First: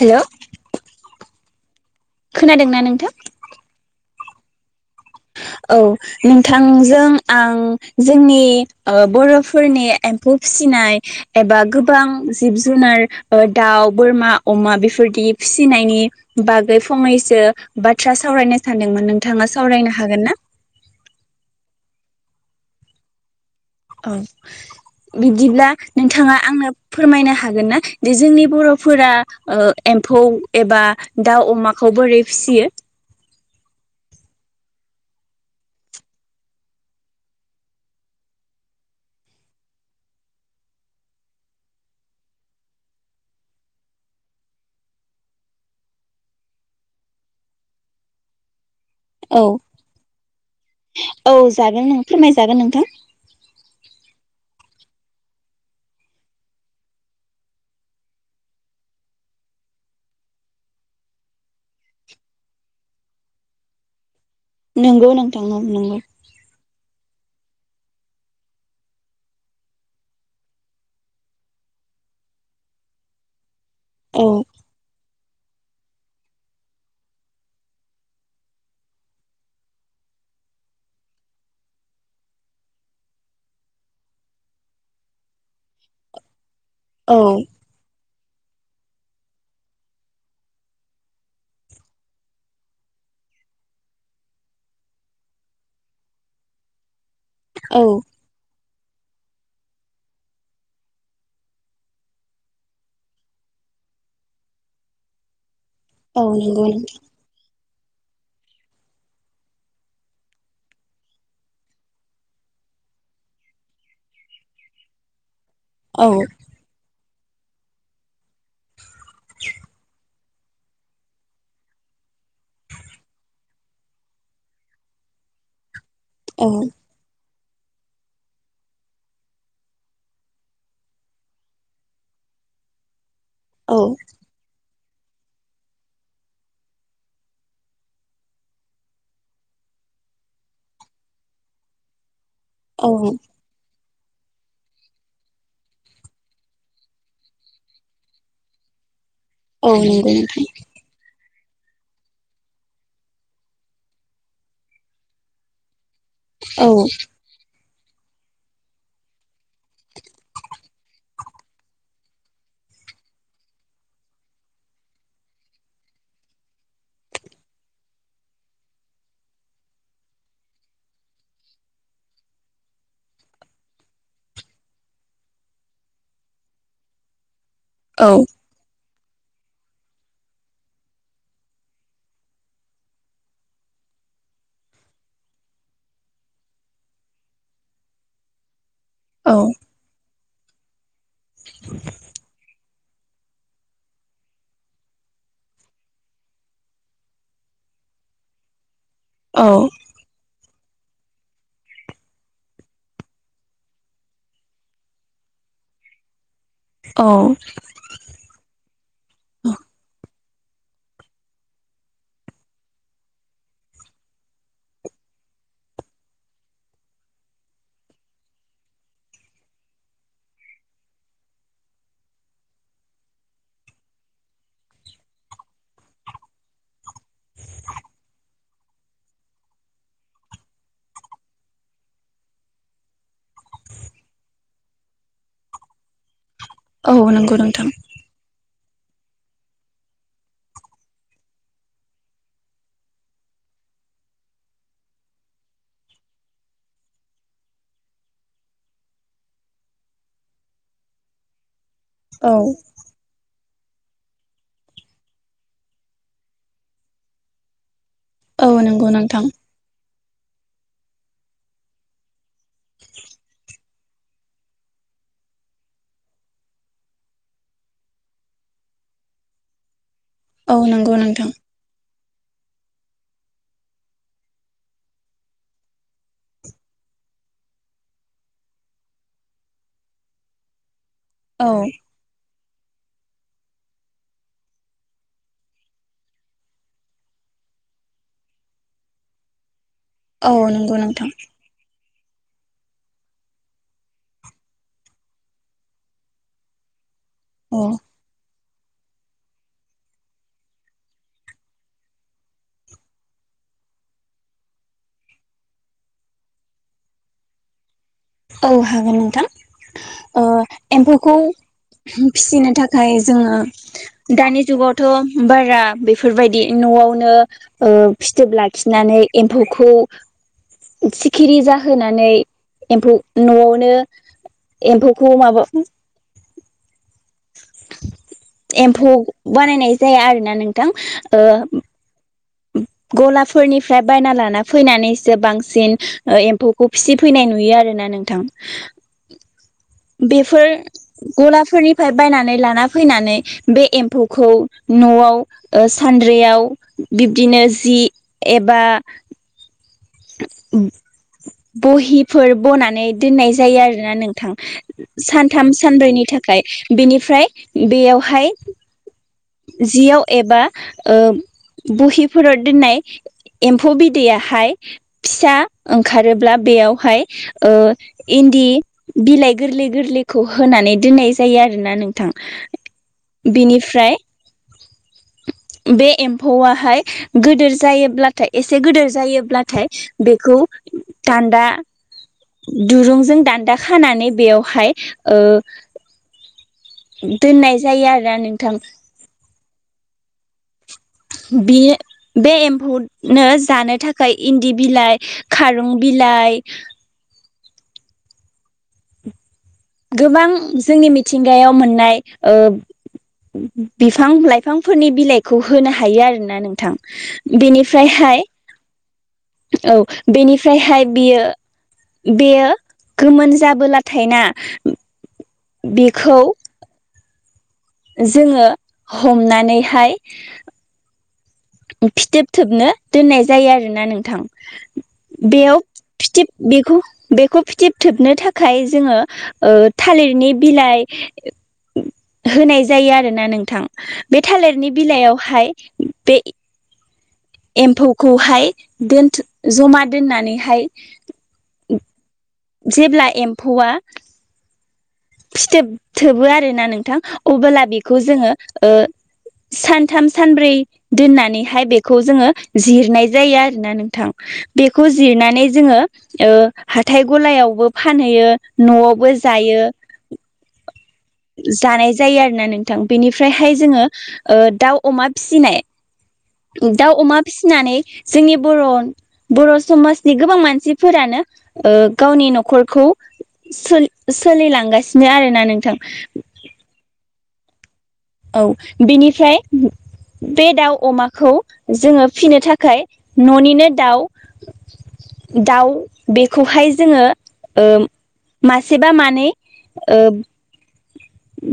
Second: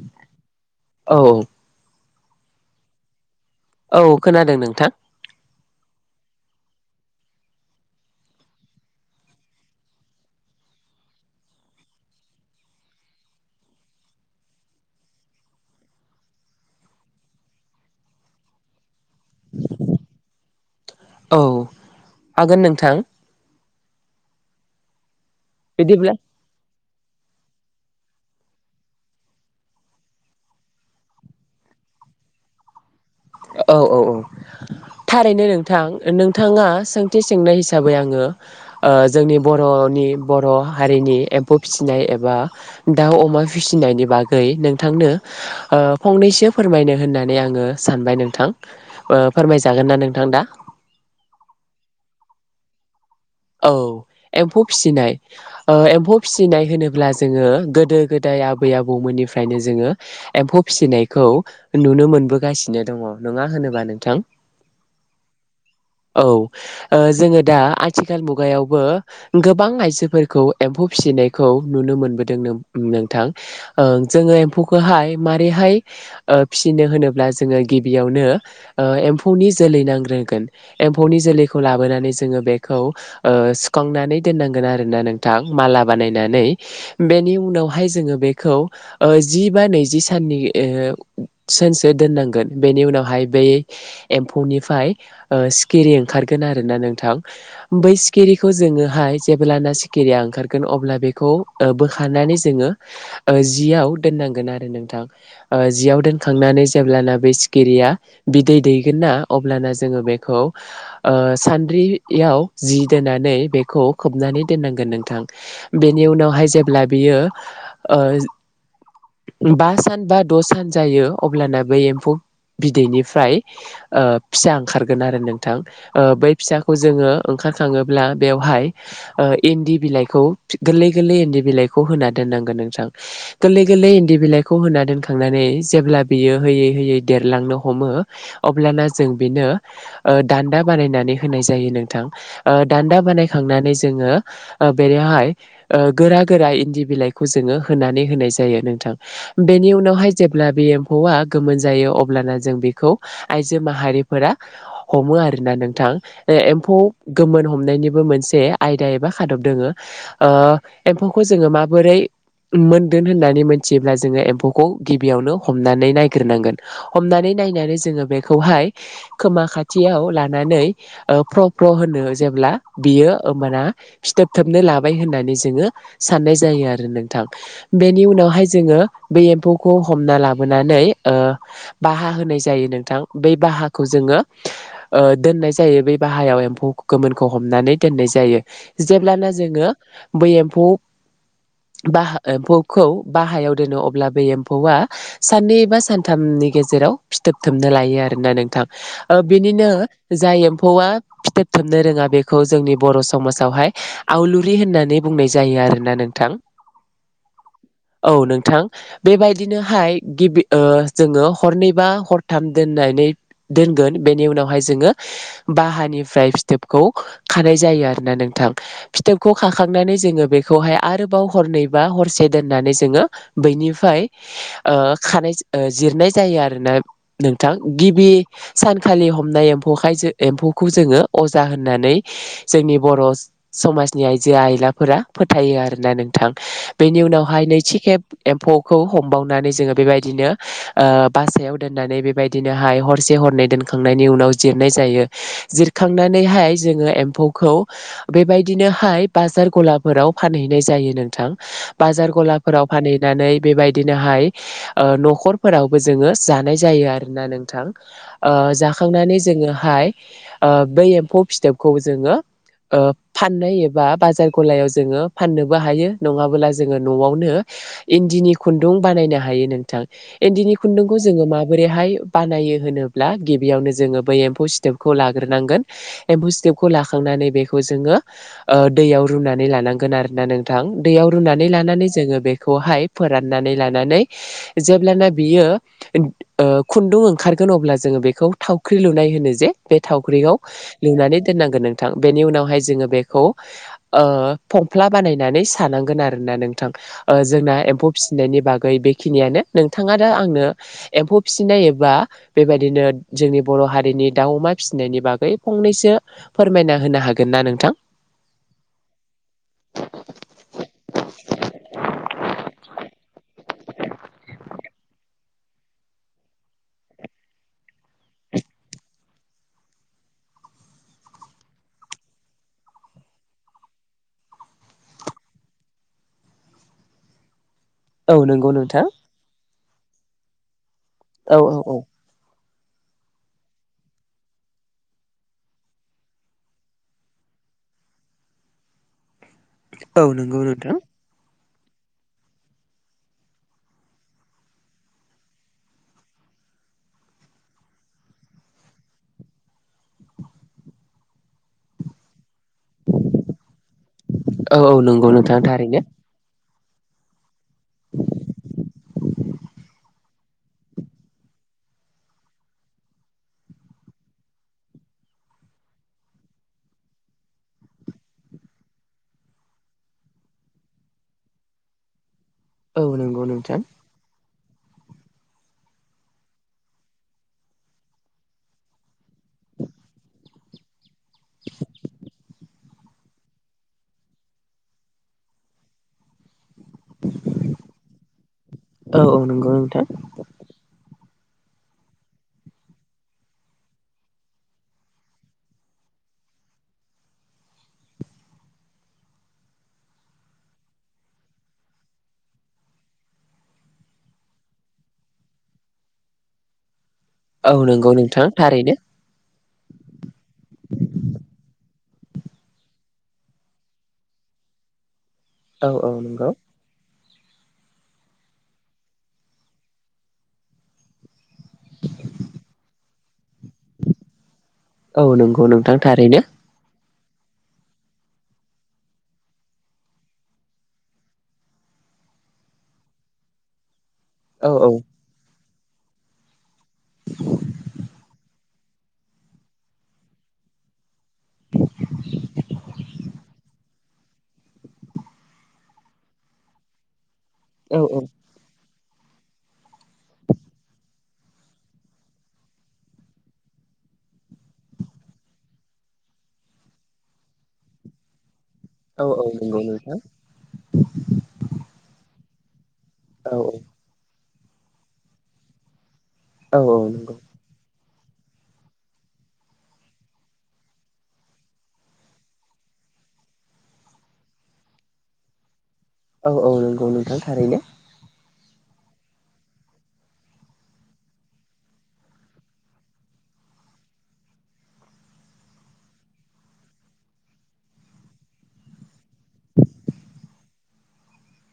Hello औ खोनादोंना नोंथां औ खोनादों नोंथां औ नोंथांजों आं जोंनि बर'फोरनि एम्फौ फिसिनाय एबा गोबां जिब जुनार दाउ बोरमा अमा बेफोरदि फिसिनायनि बागै फंनैसो बाथ्रा सावरायनो सानदोंमोन नोंथाङा सावरायनो हाग हागोन ना औ हागोन नोंथां औ बिब्दिब्ला बिदिब्ला नोंथाङा आंनो फोरमायनो हागोन ना दि जोंनि बर'फोरा एम्फौ एबा दाउ अमाखौ बोरै फिसियो औ औ औ थारैनो नोंथां नोंथाङा सोंथि सोंनाय हिसाबै आङो जोंनि बर'नि बर' हारिनि एम्फौ फिसिनाय एबा दाउ अमा फिसिनायनि बागै नोंथांनो फंनैसो फोरमायनो होननानै आङो स सानबाय नोंथां औ फोरमायजागोन ना नोंथां दा औ जागोन नों फोरमायजागोन नोंथां औ एम्फौ फिसिनाय ओ एम्फौ फिसिनाय होनोब्ला जोङो गोदो गोदाय आबै आबौमोननिफ्रायनो जोङो एम्फौ फिसिनायखौ नुनो मोनबोगासिनो दङ नङा होनोबा नोंथां नंगौ नोंथां नं-नंगौ औ ओ जोङो दा आथिखाल मुगायावबो गोबां आइजोफोरखौ एम्फौ फिसिनायखौ नुनो मोनबोदों नों-नोंथां ओ नंगौ। जोङो एम्फौखौहाय माबारैहाय ओ फिसिनो होनोब्ला जोङो गिबियावनो ओ एम्फौनि जोलै नांग्रोगोन एम्फौनि जोलैखौ लाबोनानै जोङो बे खौ ओ सुखांनानै दोननांगोन आरोना नोंथां माला बानायनानै औ बेनि औ उनावहाय जोङो बे खौ जि बा नैजि साननि सानसो दोननांगोन बेनि उनावहाय बै एम्फौनिफ्राय सिखिरि ओ ओंखारगोन आरोना नोंथां औ बै सिखिरिखौ जोङो हाय जेब्लाना सिखिरिया ओंखारगोन अब्ला ओ बेखौ बोखारनानै जोङो जियाव दोननांगोन आरो नोंथां जियाव नंगौ दोनखांनानै नोंथां जेब्लाना बे सिखिरिया बिदै दैगोन ना अब्लाना जोङो बेखौ ओ सान्द्रि याव जि दोननानै बेखौ खोबनानै दोननांगोन नोंथां बेनि औ उनावहाय जेब्ला बियो ओ बा सान बा‌ द' सान जायो अब्लाना बै एम्फौ बिदैनिफ्राय ओ फिसा ओंखारगोन आरो नोंथां ओ बै औ फिसा ओंखार खाङोब्ला बेवहाय ओ इन्दि बिलाइखौ गोरलै गोरलै इन्दि बिलाइखौ होना दोननांगोन नोंथां गोरलै औ गोरलै इन्दि बिलाइखौ होना दो खांनानै जेब्ला बियो होयै होयै देरलांनो हमो अब्लाना जों बेनो ओ दान्दा बानायनानै होनाय जायो नोंथां ओ दान्दा औ बानायखांनानै जोङो ओ बेनिहाय ओ गोरा गोरा इन्दि बिलाइखौ जोङो होनानै होनाय जायो नोंथां औ बेनि नंगौ उनावहाय नोंथां जेब्ला बे एम्फौआ गोमोन जायो अब्लाना जों बेखौ आइजो माहारिफोरा हमो आरोना नोंथां औ एम्फौ गोमोन हमनायनि बो मोनसे आयदा एबा खादब दङो ओ एम्फौखौ जोङो माबोरै मोनगोन होननानै मोनथियोब्ला जोङो एम्फौखौ गिबियावनो हमनानै नायग्रोनांगोन हमनानै नायनानै जोङो बेखौहाय खोमा खाथियाव लानानै ओ फ्र फ्र होनो जेब्ला बियो माना फिथोब थोबनो लाबाय होननानै जोङो साननाय जायो आरो नोंथां बेनि औ उनावहाय जोङो बै एम्फौखौ हमना लाबोनानै ओ बाहा होनाय जायो नोंथां बाहाखौ जोङो ओ दोननाय जा यो बे बाहायाव एम्फौ गोमोनखौ हमनानै दोननाय जायो जेब्लाना औ जोङो बै एम्फौ बाहा एमफौ खौ बाहायाव दोनो अब्ला बे एम्फौआ साननै बा सानथामनि गेजेराव फिथोबथोबनो लायो आरोना नोंथां ओ औ बिनिनो जायो एम्फौआ फिथोबथोबनो रोङा बेखौ जोंनि बर' समाजावहाय आवलुरि होननानै बुंनाय जायो आरोना नोंथां औ नोंथां बेबायदिनोहाय गिबि ओ जोङो हरनै बा हरथाम दोननानै दोनगोन बेनि उनावहाय जोङो बाहानिफ्राय फिथोबखौ खानाय जायो आरोना नोंथां फिथोबखौ खाखांनानै जोङो बेखौहाय आरोबाव हरनैबा हरसे दोननानै जोङो बैनिफ्राय ओ खानाय जिरनाय जायो आरोना नोंथां गिबि सानखालि हमनाय एम्फौखाय एम्फौखौ जोङो अजा होननानै जोंनि बर' समाजनि आइजो आइलाफोरा फोथायो आरोना नोंथां बेनि औ नंगौ उनावहाय नोंथां नैथि खेब एम्फौ खौ हमबावनानै जोङो बेबायदिनो ओ बासायाव दोननानै बेबायदिनोहाय हरसे हरनै दोनखांनायनि उनाव जिरनाय जायो जिरखांनानैहाय जोङो एम्फौखौ बेबायदिनोहाय बाजार गलाफोराव फानहैनाय जायो नोंथां बाजार औ गलाफोराव फानहैनानै बेबायदिनोहाय ओ न'खरफोरावबो जोङो जानाय जायो आरोना नोंथां ओ औ नंगौ जाखांनानै नोंथां जोङोहाय ओ बै एम्फौ फिथोबखौ जोङो ओ फाननाय एबा बाजार गलायाव जोङो फाननोबो हायो नङाबोला जोङो न'आवनो इन्दिनि खुन्दुं बानायनो हायो नोंथां। इन्दिनि औ खुन्दुंखौ नंगौ जोङो नोंथां माबोरैहाय बानायो होनोब्ला गिबियावनो जोङो बै एम्फौ सिथोब खौ लाग्रोनांगोन एम्फौ सिथोबखौ लाखांनानै बेखौ जोङो दैयाव रुनानै लानांगोन आरोना नोंथां। दैयाव रुनानै औ लानानै जोङो बे खौहाय फोराननानै लानानै जेब्लाना बियो ओ खुन्दुं ओंखारगोन अब्ला जोङो बेखौ थावख्रि लुनाय होनो जे बे थावख्रिखौ औ नंगौ नोंथां लुनानै दोननांगोन नों थां बेनि उनावहाय जोङो बेखौ फंफ्ला बानायनानै सानांगोन आरोना नोंथां। जोंना औ एम्फौ फिसिनायनि बा बेखिनियानो नोंथाङा दा आंनो एम्फौ फिसिनाय एबा बेबायदिनो जोंनि बर' हारिनि दाउ, अमा फिसिनायनि बागै फंनैसो फोरमायना होनो हागोन ना नोंथां? औ हागोन नोंथां ओ एम्फौखौ फिसिनो थाखाय जोङो दानि जुगावथ' बारा बेफोरबायदि न'आवनो फिथोब लाखिनानै एम्फौखौ सिखिरि जाहोनानै एम्फौ न'आवनो एम्फौखौ माबा औ नंगौ नोंथां एम्फौ बानायनाय जाया आरोना नों थां ओ औ औ औ गलाफोरनिफ्राय बायना लाना फैनानैसो बांसिन एम्फौखौ फिसिफैनाय नुयो आरो ना नोंथां। औ नंगौ बेफोर नोंथां गला फोरनिफ्राय बायनानै लाना फैनानै बे एम्फौखौ न'आव सानद्रियाव बिब्दिनो जि एबा बहि फोर बनानै दोननाय जायो आरोना नोंथां औ औ नंगौ नोंथां सानथाम थारैनो सानब्रैनि थाखाय। बेनिफ्राय बेयावहाय जियाव एबा बहिफोराव दोननाय एम्फौ बिदैयाहाय फिसा ओंखारोब्ला बेयावहाय इन्दि बिलाइ गोरलै गोरलैखौ होनानै दोननाय जायो आरो ना नोंथाङा। औ नंगौ नोंथां। बे एम्फौआहाय गोदोर जायोब्लाथाय एसे गोदोर जायोब्लाथाय बेखौ दान्दा दुरुंजों दान्दा खानानै बेयावहाय ओ दोननाय जायो आरो नोंथां। औ औ नंगौ नोंथां। बे बे एम्फौनो जानो थाखाय इन्दि बिलाइ खारुं बिलाइ गोबां जोंनि मिथिंगायाव मोननाय बिफां लाइफांफोरनि बिलाइखौ होनो हायो आरो ना नोंथां। औ नंगौ बेनिफ्रायहाय नोंथां थारैनो। औ बेनिफ्रायहाय बियो बेयो गोमोन जाबोलाथाय ना औ औ बेखौ नंगौ। जोङो हमनानैहाय फिथोब थोबनो दोननाय जा जायो आरो ना नोंथां औ नंगौ बेयाव नोंथां थारैनो फिथिब बेखौ बेखौ फिथोब थोबनो थाखाय जोङो थालिरनि बिलाइ होनाय जायो आरो ना नोंथां बे औ औ थालिरनि बिलाइयावहाय बे एम्फौखौहाय दोनथु जमा दोननानैहाय जेब्ला एम्फौआ फिथोब थोबो आरो ना नोंथां अबोला औ बेखौ जोङो ओ सानथाम सानब्रै दोननानैहाय बेखौ जोङो जिरनाय जायो आरो ना नोंथां बेखौ जिरनानै जोङो ओ हाथाय गलायावबो फानहैयो औ नआवबो औ नंगौ जायो नोंथां जानाय जायो आरो नानै औ बेनिफ्रायहाय जोङो दाउ अमा फिसिनाय औ औ दाउ नंगौ अमा फिसिनानै जोंनि बर' बर' समाजनि गोबां मानसिफोरानो ओ गावनि नखरखौ सोलिलांगासिनो आरो ना नोंथां औ औ नंगौ नोंथां थारैनो औ बिनिफ्राय बे दाउ अमाखौ जोङो फिसिनो थाखाय ननिनो दाउ दाउ बेखौहाय जोङो मासे बा मानै ओ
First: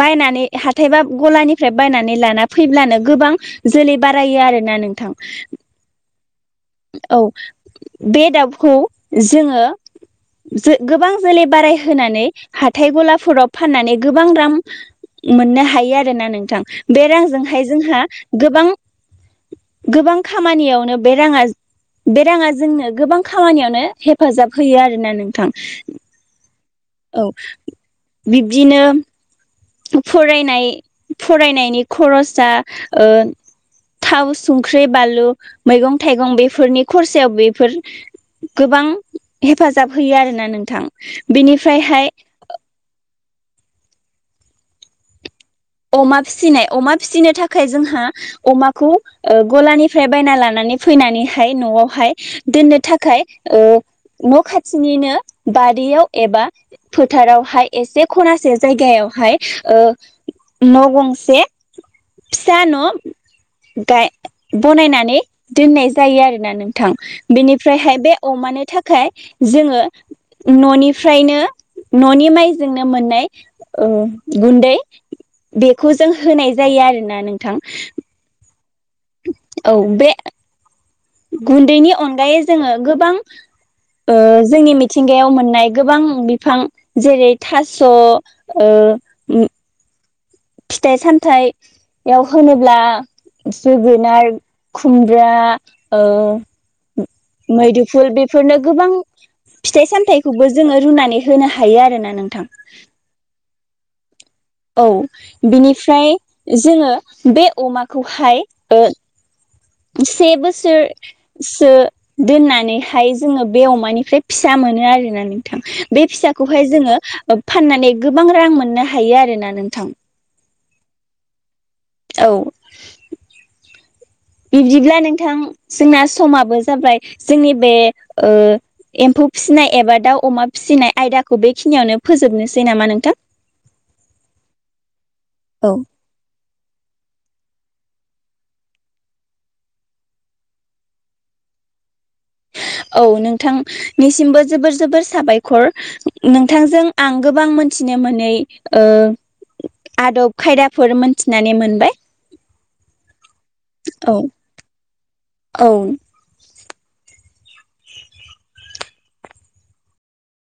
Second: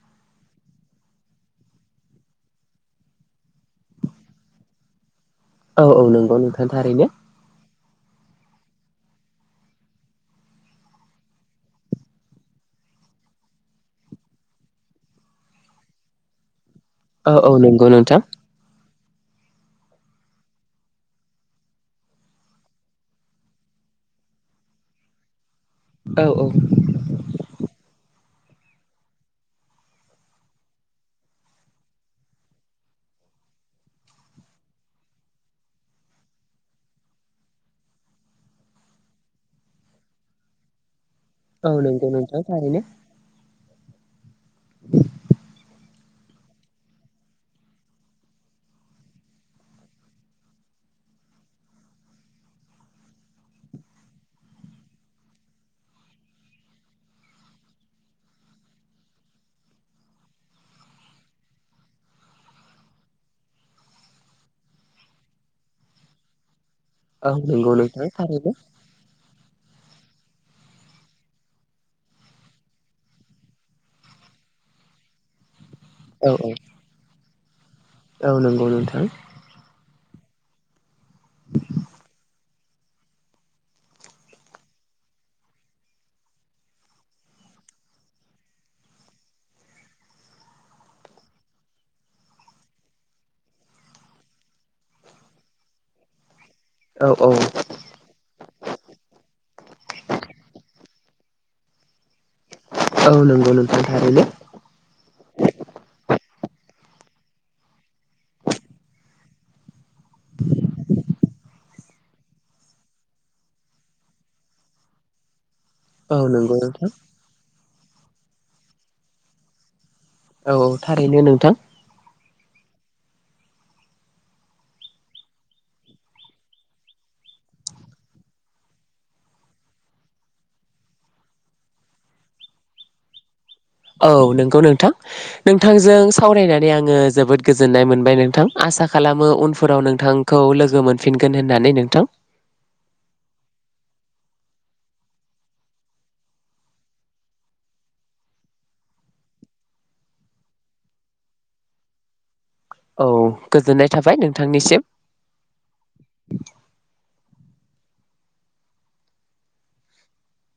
बायनानै हाथायबा गलानिफ्राय बायनानै लाना फैब्लानो गोबां जोलै बारायो आरो ना नोंथां औ औ नंगौ नोंथां थारैनो औ बे दाउखौ जोङो जो गोबां जोलै बाराय होनोनानै हाथाय गलाफोराव फाननानै गोबां रामम मोननो हायो आरोना नोंथां बे औ औ रांजोंहाय नंगौ जोंहा नोंथां गोबां गोबां खामानियावनो बे राङा बे राङा जोंनो गोबां खामानियावनो हेफाजाब होयो आरोना नोंथां औ औ औ बिब्दिनो फरायनाय फरायनायनि खरसा ओ थाव संख्रि बानलु मैगं थाइगं बेफोरनि खरसायाव बेफोर गोबां हेफाजाब होयो आरोना नोंथां औ बेनिफ्रायहाय नोंगौ नोंथां थारैनो [inaudible] अमा फिसिनाय अमा फिसिनो थाखाय जोंहा अमाखौ ओ गलानिफ्राय बायना लानानै फैनानैहाय न'आवहाय दोननो थाखाय ओ न' खाथिनिनो बारियाव एबा फोथारावहाय एसे खनासे जायगायावहाय ओ न' गंसे फिसा न' गाय बनायनानै दोननाय जायो आरोना नों थां औ नंगौ बेनिफ्रायहाय नोंथां बे थारैनो अमानो थाखाय जोङो न'निफ्रायनो न'नि माइजोंनो मोननाय ओ गुन्दै बेखौ जों औ होनाय जायो आरो ना नों थां औ नंगौ नों औ बे गुन्दैनि अनगायै जोङो गोबां ओ जोंनि मिथिंगायाव मोननाय गोबां बिफां जेरै थास' ओ उम फिथाइ सामथाइयाव होनोब्ला जोगोनार खुमब्रा ओ औ औ मैदुफुल बेफोरनो गोबां फिथाइ सामथायखौबो जोङो रुनानै होनो हायो आरो ना नों औ नंगौ नोंथां थैरैनो औ बिनिफ्राय जोङो बे अमाखौहाय ओ से बोसोर सो दोननानैहाय जोङो बे अमानिफ्राय फिसा मोनो आरोना नों थां बे औ नंगौ फिसाखौहाय नोंथां जोङो ओब फाननानै गोबां रां मोननो हायो आरोना नोंथां औ औ थारैनो नोंथां औ बिब्दिब्ला नोंथां जोंना समाबो जाबाय जोंनि बे ओ एम्फौ फिसिनाय एबा दाउ अमा फिसिनाय आयदाखौ बेखिनियावनो फोजोबनोसै नामा नोंथां औ नंगौ नोंथां औ नोंथांजों सावरायना नै आङो जोबोद गोजोननाय मोनबाय नोंथां आसा खालामो उनफोराव नोंथांखौ लोगो मोनफिनगोन होननानै नोंथां औ नोंथांनिसिमबो जोबोर जोबोर साबायखर नोंथांजों आं गोबां मोनथिनो मोनै ओ आदब खायदाफोर मोनथिनानै मोनबाय औ गोजोननाय थाबाय औ नोंथांनिसिम औ